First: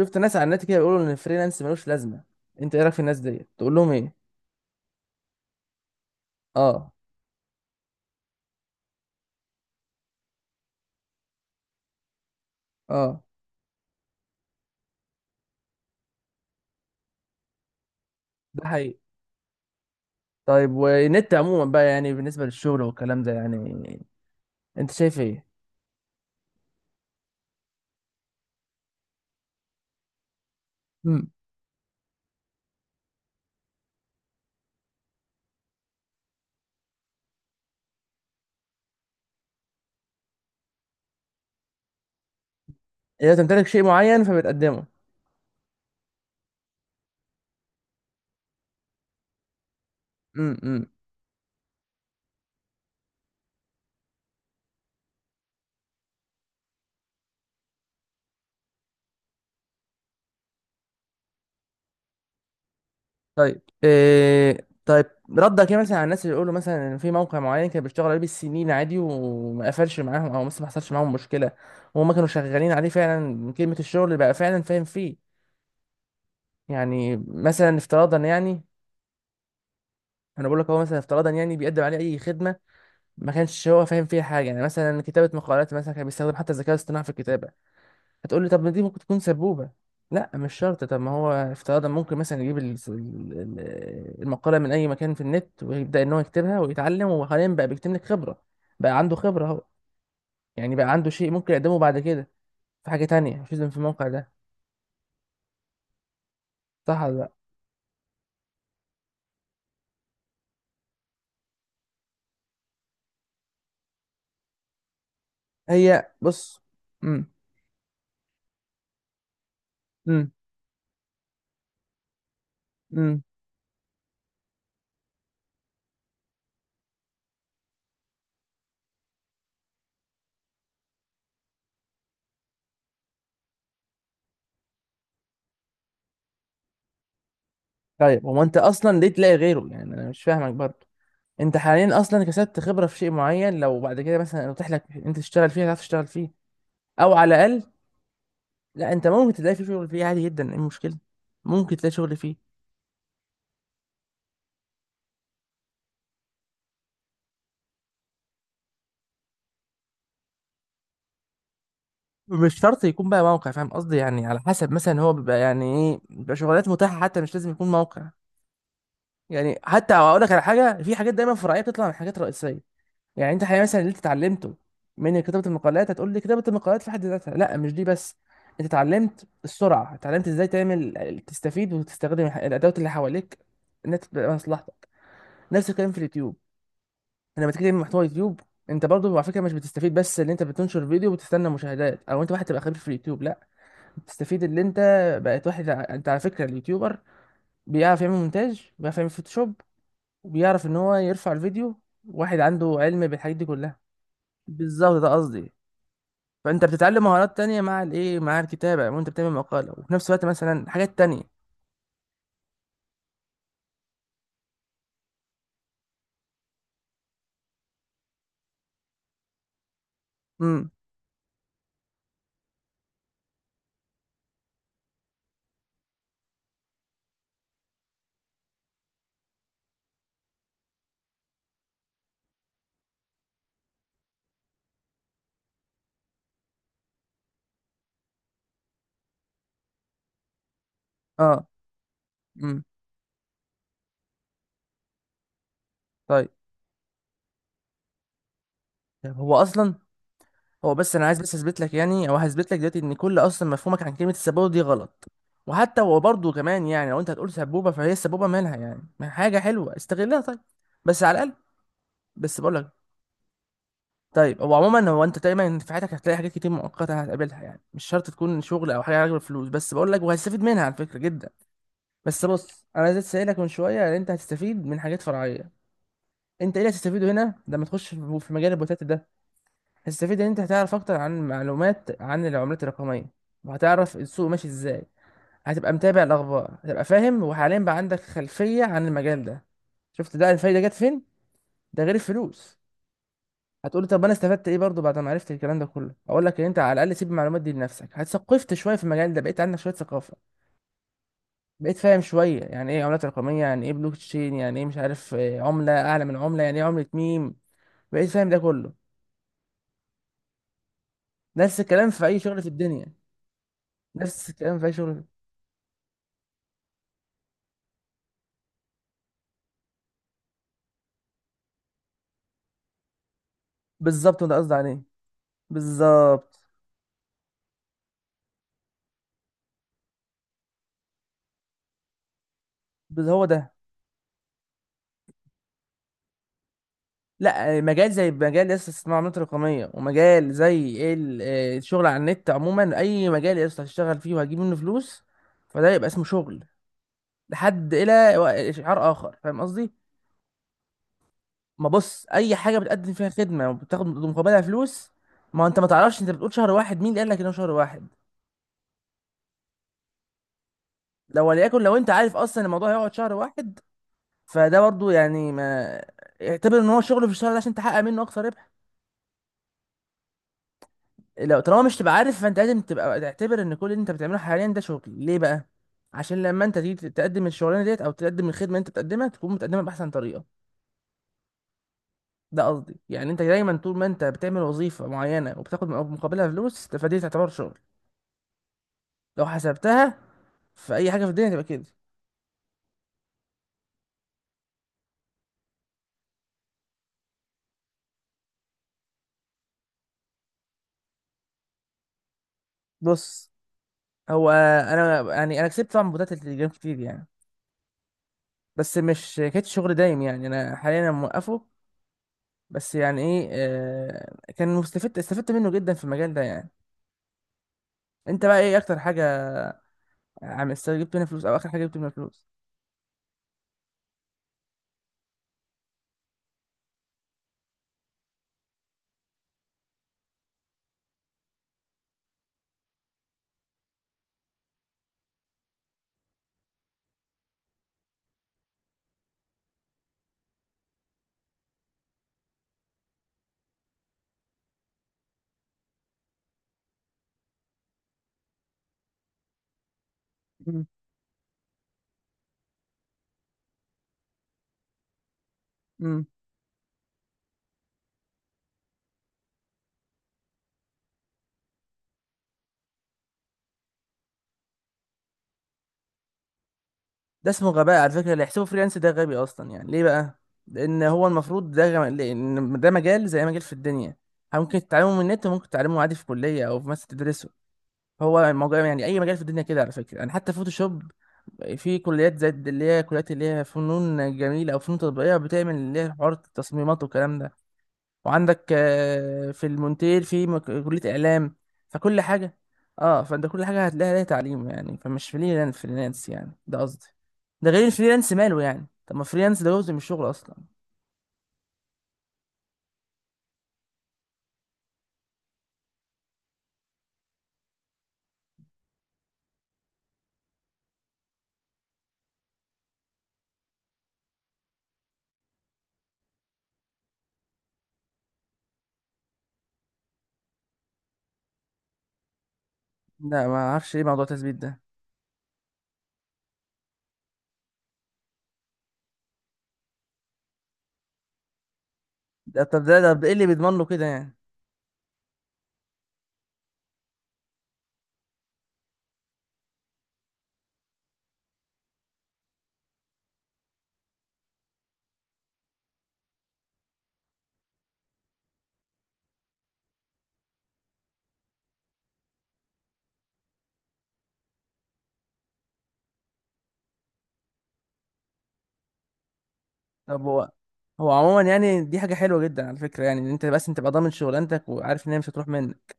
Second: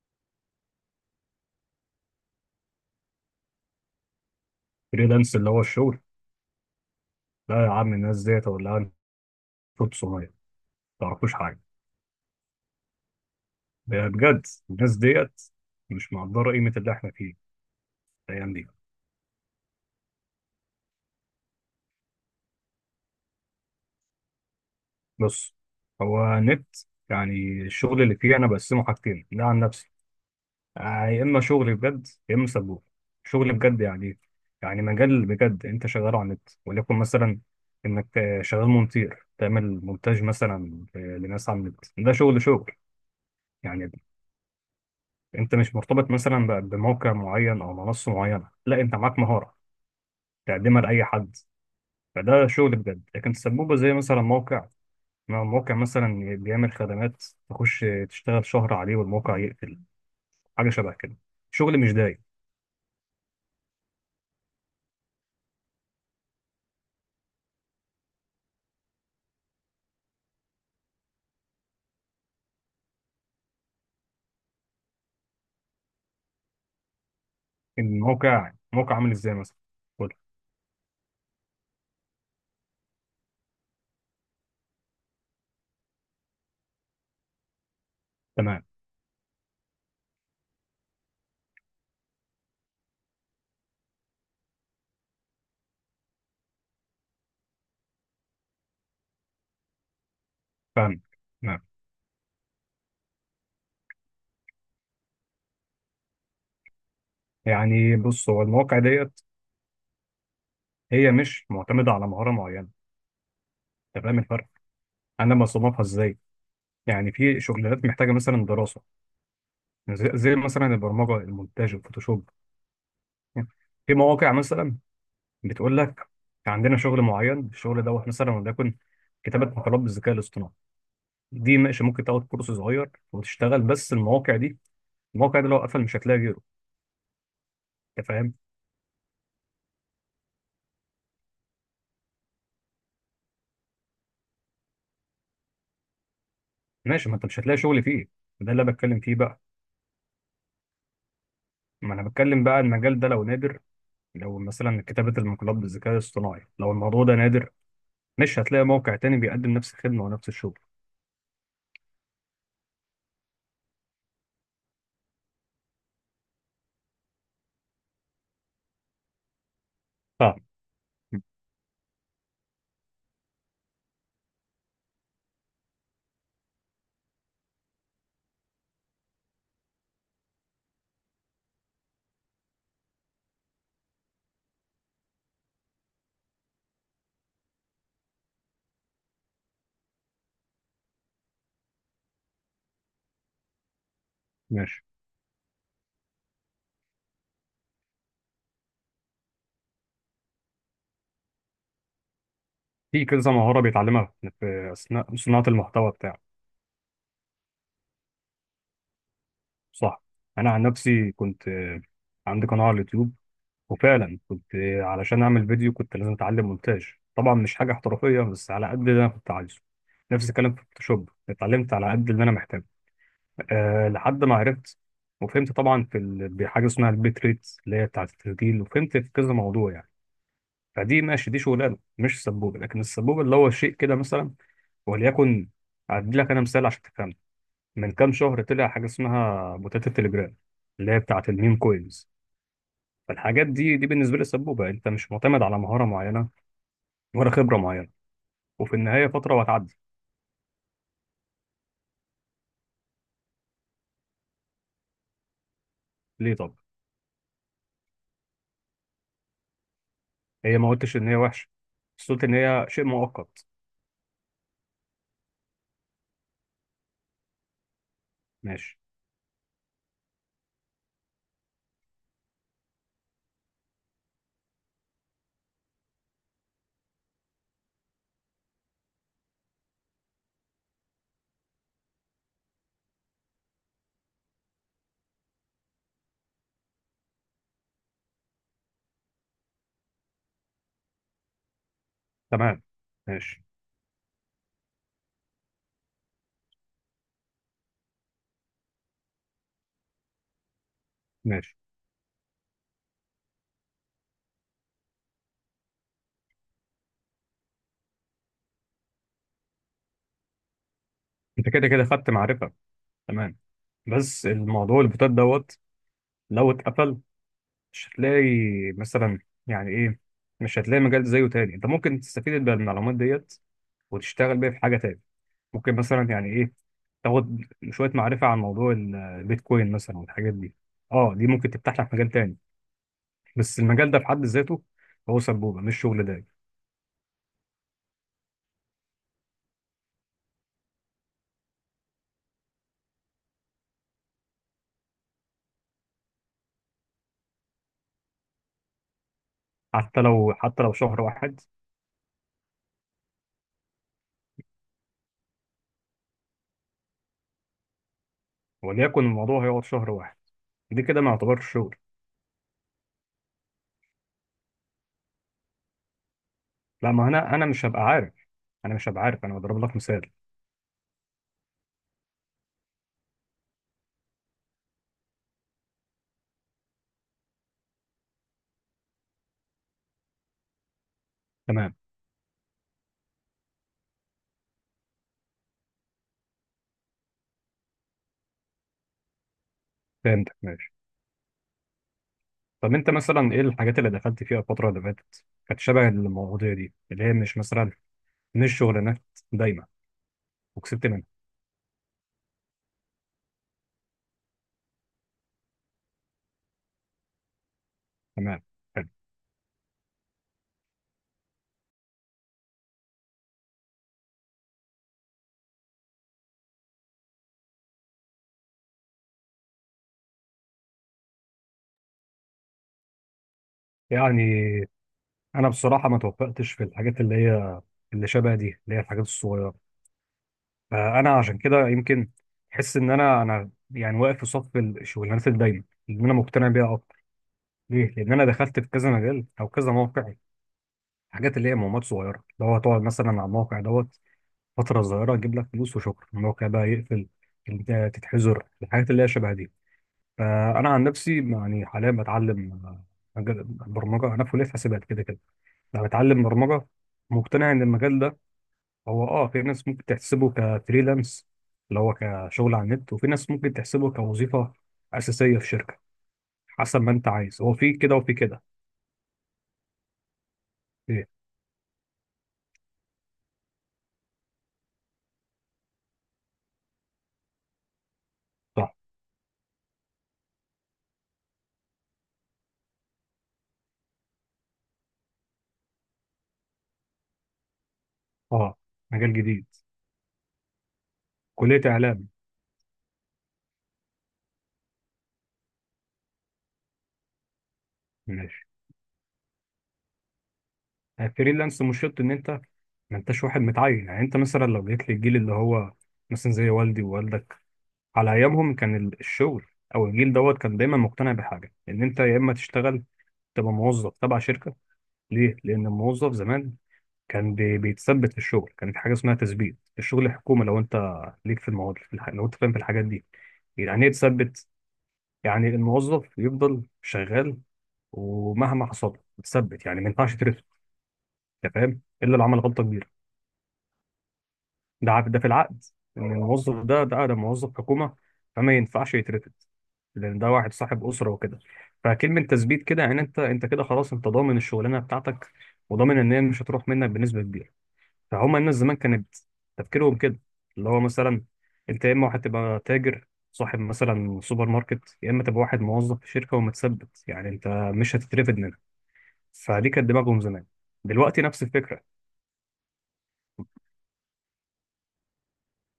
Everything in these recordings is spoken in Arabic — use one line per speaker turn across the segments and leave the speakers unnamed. شفت ناس على النت كده بيقولوا ان الفريلانس ملوش لازمه. انت ايه رايك في الناس دي، تقول لهم ايه؟
فريلانس اللي هو الشغل.
اه،
لا يا عم، الناس ديت ولا انتوا 900 ما تعرفوش حاجه.
اه،
بجد الناس ديت مش مقدره قيمه اللي احنا فيه الايام دي.
ده حقيقي. طيب، والنت عموما بقى يعني بالنسبه للشغل والكلام ده، يعني انت شايف ايه؟
بص، هو نت، يعني الشغل اللي فيه انا بقسمه حاجتين ده عن نفسي. يا
امم
اما شغل بجد يا اما سبوب. شغل بجد يعني إيه؟ يعني مجال بجد انت شغال على النت، وليكن مثلا انك شغال مونتير، تعمل مونتاج مثلا، لناس على النت، ده شغل
اذا تمتلك شيء
يعني.
معين فبتقدمه.
انت مش مرتبط مثلا بموقع معين او منصه معينه، لا انت معاك مهاره تقدمها
امم
لاي حد. فده شغل بجد، لكن سبوبه زي مثلا موقع، ما هو موقع مثلا بيعمل خدمات، تخش تشتغل شهر عليه والموقع يقفل، حاجه شبه كده، شغل مش دايم.
طيب، إيه؟ طيب، ردك ايه مثلا على الناس اللي يقولوا مثلا ان في موقع معين كان بيشتغل عليه بالسنين عادي وما قفلش معاهم، او مثلا ما حصلش معاهم مشكله وهم كانوا شغالين عليه فعلا من كلمه الشغل اللي بقى فعلا فاهم فيه، يعني مثلا افتراضا
الموقع
يعني.
موقع عامل ازاي مثلا؟ قول.
انا بقول لك، هو مثلا افتراضا يعني بيقدم عليه اي خدمه ما كانش هو فاهم فيها حاجه، يعني مثلا كتابه مقالات مثلا، كان بيستخدم حتى الذكاء الاصطناعي في الكتابه. هتقول لي طب
تمام.
ما دي ممكن تكون سبوبه. لا، مش شرط. طب ما هو افتراضا ممكن مثلا يجيب المقاله من اي مكان في النت ويبدا ان هو يكتبها ويتعلم، وحاليا بقى بيكتب لك خبره، بقى عنده خبره اهو، يعني بقى
فاهم.
عنده شيء ممكن
تمام.
يقدمه بعد كده في حاجه تانية، مش لازم في الموقع ده، صح ولا لا؟
يعني بص، هو المواقع ديت هي مش معتمده على مهاره معينه. انت فاهم الفرق؟ انا بصنفها
هي
ازاي؟
بص.
يعني
امم
في شغلانات محتاجه مثلا دراسه، زي
امم
زي مثلا البرمجه، المونتاج، الفوتوشوب.
امم
يعني في مواقع مثلا بتقول لك عندنا شغل معين، الشغل دوت مثلا، وليكن كتابه مقالات بالذكاء الاصطناعي، دي ماشي، ممكن تاخد كورس صغير وتشتغل. بس المواقع دي، المواقع دي لو قفل مش هتلاقي غيره. انت
طيب،
فاهم؟
هو انت اصلا ليه تلاقي غيره يعني؟ انا مش فاهمك برضه. انت حاليا اصلا كسبت خبره في شيء معين، لو بعد كده مثلا اتيح لك انت تشتغل فيه هتعرف تشتغل فيه،
ماشي،
او
ما انت
على
مش هتلاقي
الاقل.
شغل فيه. ده اللي أنا
لا،
بتكلم
انت
فيه
ممكن
بقى.
تلاقي فيه شغل فيه عادي جدا، ايه المشكله؟ ممكن تلاقي
ما انا
شغل
بتكلم
فيه.
بقى، المجال ده لو نادر، لو مثلا كتابه المقالات بالذكاء الاصطناعي، لو الموضوع ده نادر، مش هتلاقي موقع تاني بيقدم نفس الخدمه ونفس الشغل.
مش شرط يكون بقى موقع، فاهم قصدي يعني؟ على حسب مثلا هو بيبقى يعني ايه، بيبقى شغلانات متاحه، حتى مش لازم يكون موقع يعني. حتى اقول لك
فاهم.
على حاجه، في حاجات دايما فرعيه بتطلع من حاجات رئيسيه. يعني انت حقيقة مثلا اللي انت اتعلمته من كتابة المقالات، هتقول لي كتابة المقالات في حد ذاتها؟ لا، مش دي بس. انت اتعلمت السرعة، اتعلمت ازاي تعمل تستفيد وتستخدم الادوات اللي حواليك انها تبقى مصلحتك. نفس الكلام في اليوتيوب. لما تيجي تعمل محتوى يوتيوب، انت برضو على فكرة مش بتستفيد بس ان انت بتنشر فيديو وبتستنى مشاهدات، او انت واحد تبقى خبير في اليوتيوب، لا، بتستفيد ان انت
ماشي.
بقيت واحد انت على فكرة اليوتيوبر بيعرف يعمل مونتاج، بيعرف يعمل فوتوشوب، وبيعرف ان هو يرفع الفيديو. واحد عنده
في
علم
كذا
بالحاجات دي
مهارة
كلها.
بيتعلمها في
بالظبط، ده
أثناء صناعة
قصدي.
المحتوى بتاعه.
فانت بتتعلم مهارات تانية مع الايه، مع الكتابة وانت بتعمل مقالة، وفي
صح.
نفس الوقت
أنا عن
مثلا حاجات
نفسي
تانية.
كنت عندي قناة على اليوتيوب، وفعلا كنت علشان أعمل فيديو كنت لازم أتعلم مونتاج. طبعا مش حاجة احترافية، بس على قد اللي أنا كنت عايزه. نفس الكلام في
امم
فوتوشوب، اتعلمت على قد اللي أنا محتاجه. أه لحد ما عرفت وفهمت طبعا في بحاجة اسمها البيت ريت، اللي هي بتاعة التسجيل، وفهمت في كذا موضوع يعني. فدي ماشي، دي شغلانة مش سبوبة. لكن السبوبة اللي هو شيء كده مثلا، وليكن، أدي لك أنا مثال عشان تفهم. من كام شهر طلع حاجة اسمها بوتات التليجرام، اللي هي بتاعة
اه،
الميم كوينز.
امم
فالحاجات دي بالنسبة لي سبوبة، انت مش معتمد على مهارة
طيب
معينة ولا خبرة معينة، وفي النهاية
طيب،
فترة
هو اصلا،
وهتعدي.
هو بس انا عايز بس اثبت لك يعني، او هثبت لك دلوقتي ان كل اصلا مفهومك عن كلمة السبوبة دي غلط. وحتى هو برضه
ليه؟ طب
كمان يعني، لو انت هتقول سبوبة فهي السبوبة مالها يعني؟ ما حاجة حلوة استغلها. طيب،
هي ما قلتش
بس
ان هي
على الاقل،
وحشة، بس قلت ان
بس بقول
هي
لك.
شيء مؤقت.
طيب، هو عموما هو انت دايما في حياتك هتلاقي حاجات كتير مؤقتة هتقابلها، يعني مش شرط تكون شغل
ماشي.
او حاجة علاقة بالفلوس، بس بقول لك وهتستفيد منها على فكرة جدا. بس بص، انا عايز اسالك من شويه ان انت هتستفيد من حاجات فرعيه، انت ايه اللي هتستفيده هنا لما تخش في مجال البوتات ده؟ هتستفيد ان انت هتعرف اكتر عن معلومات عن العملات الرقميه، وهتعرف السوق ماشي ازاي، هتبقى متابع الاخبار، هتبقى فاهم، وحاليا بقى عندك خلفيه عن المجال ده. شفت، ده الفايده جت فين، ده غير الفلوس.
تمام. ماشي.
هتقولي طب انا استفدت ايه برضو بعد ما عرفت الكلام ده كله؟ اقول لك ان انت على الاقل سيب المعلومات دي لنفسك، هتثقفت شويه في المجال ده، بقيت عندك شويه ثقافه،
ماشي.
بقيت فاهم شويه يعني ايه عملات رقميه، يعني ايه بلوك تشين، يعني ايه مش عارف عمله اعلى من عمله، يعني ايه عمله ميم. بقيت فاهم ده كله.
انت
نفس
كده كده
الكلام في
خدت
اي شغل في
معرفة.
الدنيا،
تمام. بس
نفس الكلام في اي
الموضوع
شغل.
البوتات دوت، لو اتقفل مش هتلاقي مثلا، يعني ايه، مش هتلاقي مجال زيه تاني. انت ممكن تستفيد بالمعلومات ديت
بالظبط، ده
وتشتغل بيه
قصدي
في حاجه
عليه.
تاني. ممكن مثلا، يعني
بالظبط.
ايه، تاخد شويه معرفه عن موضوع البيتكوين مثلا والحاجات دي. اه دي ممكن تفتح لك مجال تاني.
هو ده.
بس المجال ده في حد ذاته هو سبوبه مش شغل دايم.
لا، مجال زي مجال لسه اسمه عملات رقميه، ومجال زي ايه، الشغل على النت عموما، اي مجال لسه هتشتغل فيه وهتجيب منه فلوس فده يبقى اسمه شغل لحد الى شعار اخر، فاهم قصدي؟
حتى لو، حتى لو شهر واحد،
ما بص، اي حاجه بتقدم فيها خدمه وبتاخد مقابلها فلوس. ما انت ما تعرفش، انت بتقول شهر واحد، مين اللي قال لك انه شهر واحد؟
وليكن الموضوع هيقعد شهر واحد، دي كده ما
لو
يعتبرش
وليكن
شغل.
لو انت عارف اصلا إن الموضوع هيقعد شهر واحد، فده برضو يعني، ما اعتبر ان هو
لا،
شغل
ما
في الشهر
انا
ده عشان
مش
تحقق
هبقى
منه
عارف،
اقصى ربح.
انا مش هبقى عارف، انا بضرب لك مثال.
لو طالما مش تبقى عارف فانت لازم تبقى تعتبر ان كل اللي انت بتعمله حاليا ده شغل. ليه بقى؟ عشان لما انت تيجي تقدم الشغلانه ديت او تقدم الخدمه اللي انت بتقدمها تكون بتقدمها باحسن طريقه.
تمام.
ده قصدي يعني. انت دايما طول ما انت بتعمل وظيفه معينه وبتاخد مقابلها فلوس فدي تعتبر شغل، لو حسبتها
فهمتك. ماشي.
في اي حاجه في الدنيا تبقى كده.
طب انت مثلا ايه الحاجات اللي دخلت فيها الفتره اللي فاتت، كانت شبه المواضيع دي اللي هي مش مثلا، مش شغلانات دايما، وكسبت منها؟
بص، هو انا يعني انا كسبت طبعا بطولات التليجرام كتير يعني،
تمام.
بس مش كانت شغل دايم يعني، انا حاليا أنا موقفه. بس يعني ايه، آه، كان مستفدت، استفدت منه جدا في المجال ده يعني. انت بقى ايه اكتر حاجه جبت منها فلوس، او اخر حاجه جبت منها فلوس؟
يعني انا بصراحه ما توفقتش في الحاجات اللي هي اللي شبه دي، اللي هي الحاجات الصغيره. فانا عشان كده يمكن احس ان انا يعني واقف في صف الشغلانات الدايمه اللي انا مقتنع بيها اكتر. ليه؟ لان انا دخلت في كذا مجال او كذا موقع، حاجات اللي هي مهمات صغيره، اللي هو تقعد مثلا على الموقع دوت فتره صغيره، تجيب لك فلوس وشكرا، الموقع بقى يقفل. انت تتحذر الحاجات اللي هي شبه دي.
مم.
فانا عن نفسي يعني حاليا بتعلم برمجه، انا في كليه حاسبات كده كده. لو
امم
هتعلم برمجة، مقتنع إن المجال ده هو في ناس ممكن تحسبه كفريلانس، اللي هو كشغل على النت، وفي ناس ممكن تحسبه كوظيفة أساسية في شركة. حسب ما أنت
ده
عايز،
اسمه
هو في
غباء على
كده
فكره،
وفي
اللي
كده.
يحسبه فريلانس ده غبي اصلا. يعني ليه بقى؟ لان هو
إيه.
المفروض ده لأن ده مجال زي أي مجال في الدنيا، ممكن تتعلمه من النت وممكن تتعلمه عادي في كليه، او في مثلا تدرسه. هو الموضوع
صح.
يعني اي مجال في الدنيا كده على فكره يعني، حتى فوتوشوب. في كليات زي اللي هي كليات اللي هي فنون جميله او فنون تطبيقيه بتعمل اللي هي حوار التصميمات والكلام ده. وعندك
آه. مجال جديد،
في المونتير في كليه اعلام،
كلية
فكل
إعلام.
حاجه، اه فانت كل حاجه هتلاقيها ليها تعليم يعني، فمش فريلانس فريلانس يعني، ده قصدي. ده غير الفريلانس ماله
ماشي.
يعني، طب ما فريلانس ده جزء من الشغل اصلا.
فريلانس مش شرط إن أنت ما أنتش واحد متعين. يعني أنت مثلا لو جيت للجيل اللي هو مثلا زي والدي ووالدك، على أيامهم كان الشغل، أو الجيل دوت، كان دايما مقتنع بحاجة إن أنت يا إما تشتغل تبقى موظف تبع شركة. ليه؟ لأن الموظف زمان كان بيتثبت في الشغل، كانت حاجة اسمها تثبيت، الشغل الحكومي لو أنت ليك في المواد في لو أنت فاهم في الحاجات دي.
لا ما اعرفش ايه
يعني إيه
موضوع التثبيت
تثبت؟
ده.
يعني الموظف يفضل شغال ومهما حصل له يتثبت، يعني ما ينفعش ترفد، أنت فاهم؟ إلا لو عمل
ده
غلطة
طب
كبيرة.
ده ده ايه اللي بيضمن له كده يعني؟
ده في العقد، إن الموظف ده موظف حكومة، فما ينفعش يترفد، لأن ده واحد صاحب أسرة وكده. فكلمة تثبيت كده يعني أنت، كده خلاص أنت ضامن الشغلانة بتاعتك، وضامن إن هي مش هتروح منك بنسبة كبيرة. فهم الناس زمان كانت تفكيرهم كده، اللي هو مثلا انت يا اما هتبقى تاجر صاحب مثلا سوبر ماركت، يا اما تبقى واحد موظف في شركه ومتثبت، يعني انت مش هتترفد منها. فدي كانت
طب
دماغهم
هو،
زمان. دلوقتي
عموما
نفس
يعني دي
الفكره،
حاجة حلوة جدا على فكرة يعني، ان انت بس انت تبقى ضامن شغلانتك وعارف ان هي مش هتروح منك.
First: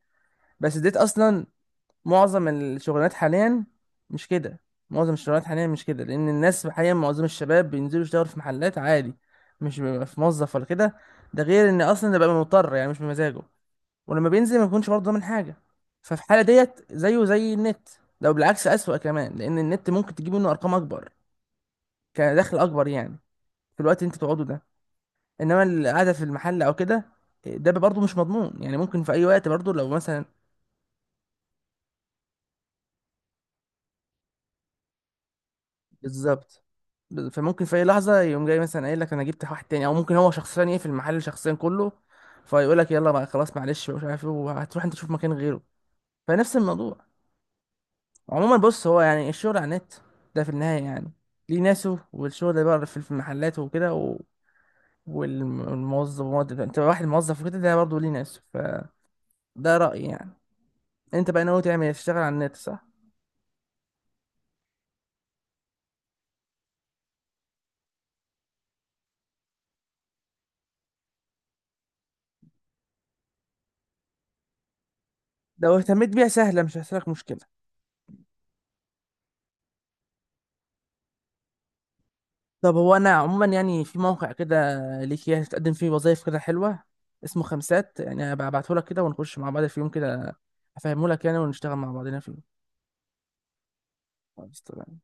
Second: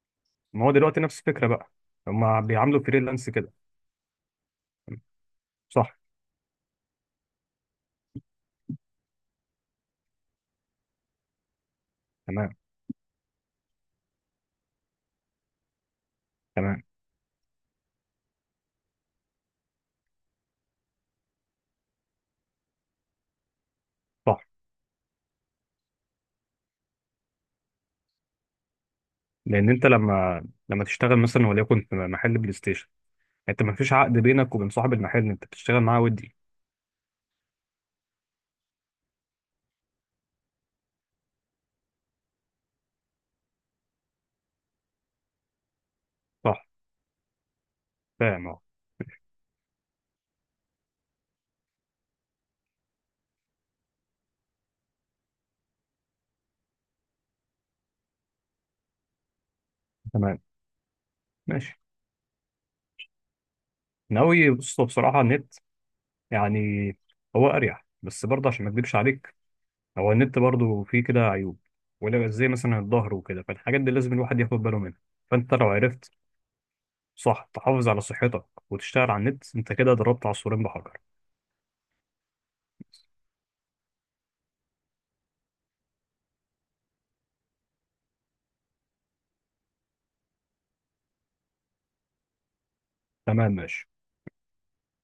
ما هو
بس ديت
دلوقتي نفس
اصلا
الفكره بقى، هم
معظم
بيعاملوا
الشغلانات
فريلانس كده.
حاليا مش كده معظم الشغلانات حاليا مش
صح.
كده، لان الناس حاليا معظم الشباب بينزلوا يشتغلوا في محلات عادي، مش بيبقى في موظف ولا كده. ده غير ان اصلا ده بقى
تمام.
مضطر يعني مش بمزاجه، ولما بينزل ما بيكونش برضه ضامن حاجة، ففي الحالة
تمام.
ديت زيه زي النت، لو بالعكس أسوأ كمان لان النت ممكن تجيب منه ارقام اكبر، كدخل اكبر يعني، في الوقت اللي انت
صح.
تقعده ده. انما القعده في المحل او كده ده برضه مش مضمون يعني، ممكن في اي وقت
لان
برضه
انت
لو مثلا.
لما تشتغل مثلا وليكن في محل بلاي ستيشن، انت ما فيش عقد بينك وبين صاحب المحل انت بتشتغل معاه ودي.
بالظبط، فممكن في اي لحظه يقوم جاي مثلا قايل لك انا جبت واحد تاني، او ممكن هو شخصيا ايه في المحل شخصيا كله، فيقول لك يلا بقى خلاص معلش مش عارف ايه، وهتروح انت تشوف مكان غيره، فنفس
صح.
الموضوع.
فاهم
عموما
اهو.
بص، هو يعني الشغل على النت ده في النهايه يعني ليه ناسه، والشغل اللي بره في المحلات وكده والموظف انت واحد موظف وكده ده برضه ليه ناسه، فده رأيي يعني.
تمام.
انت بقى ناوي
ماشي.
تعمل إيه؟ تشتغل على النت، صح؟
ناوي، بص بصراحه النت، يعني هو اريح، بس برضه عشان ما اكدبش عليك، هو النت برضه فيه كده عيوب، ولا زي مثلا الظهر وكده، فالحاجات دي لازم الواحد ياخد باله منها. فانت لو
لو اهتميت
عرفت،
بيها سهلة، مش هتحصلك مشكلة.
صح، تحافظ على صحتك وتشتغل على النت، انت كده ضربت عصفورين بحجر.
طب هو أنا عموما يعني في موقع كده ليك، يعني تقدم فيه وظايف كده حلوة، اسمه خمسات، يعني هبعتهولك كده ونخش مع بعض في يوم كده، أفهمهولك يعني ونشتغل مع بعضنا فيه.
تمام. ماشي.
خلاص، تمام.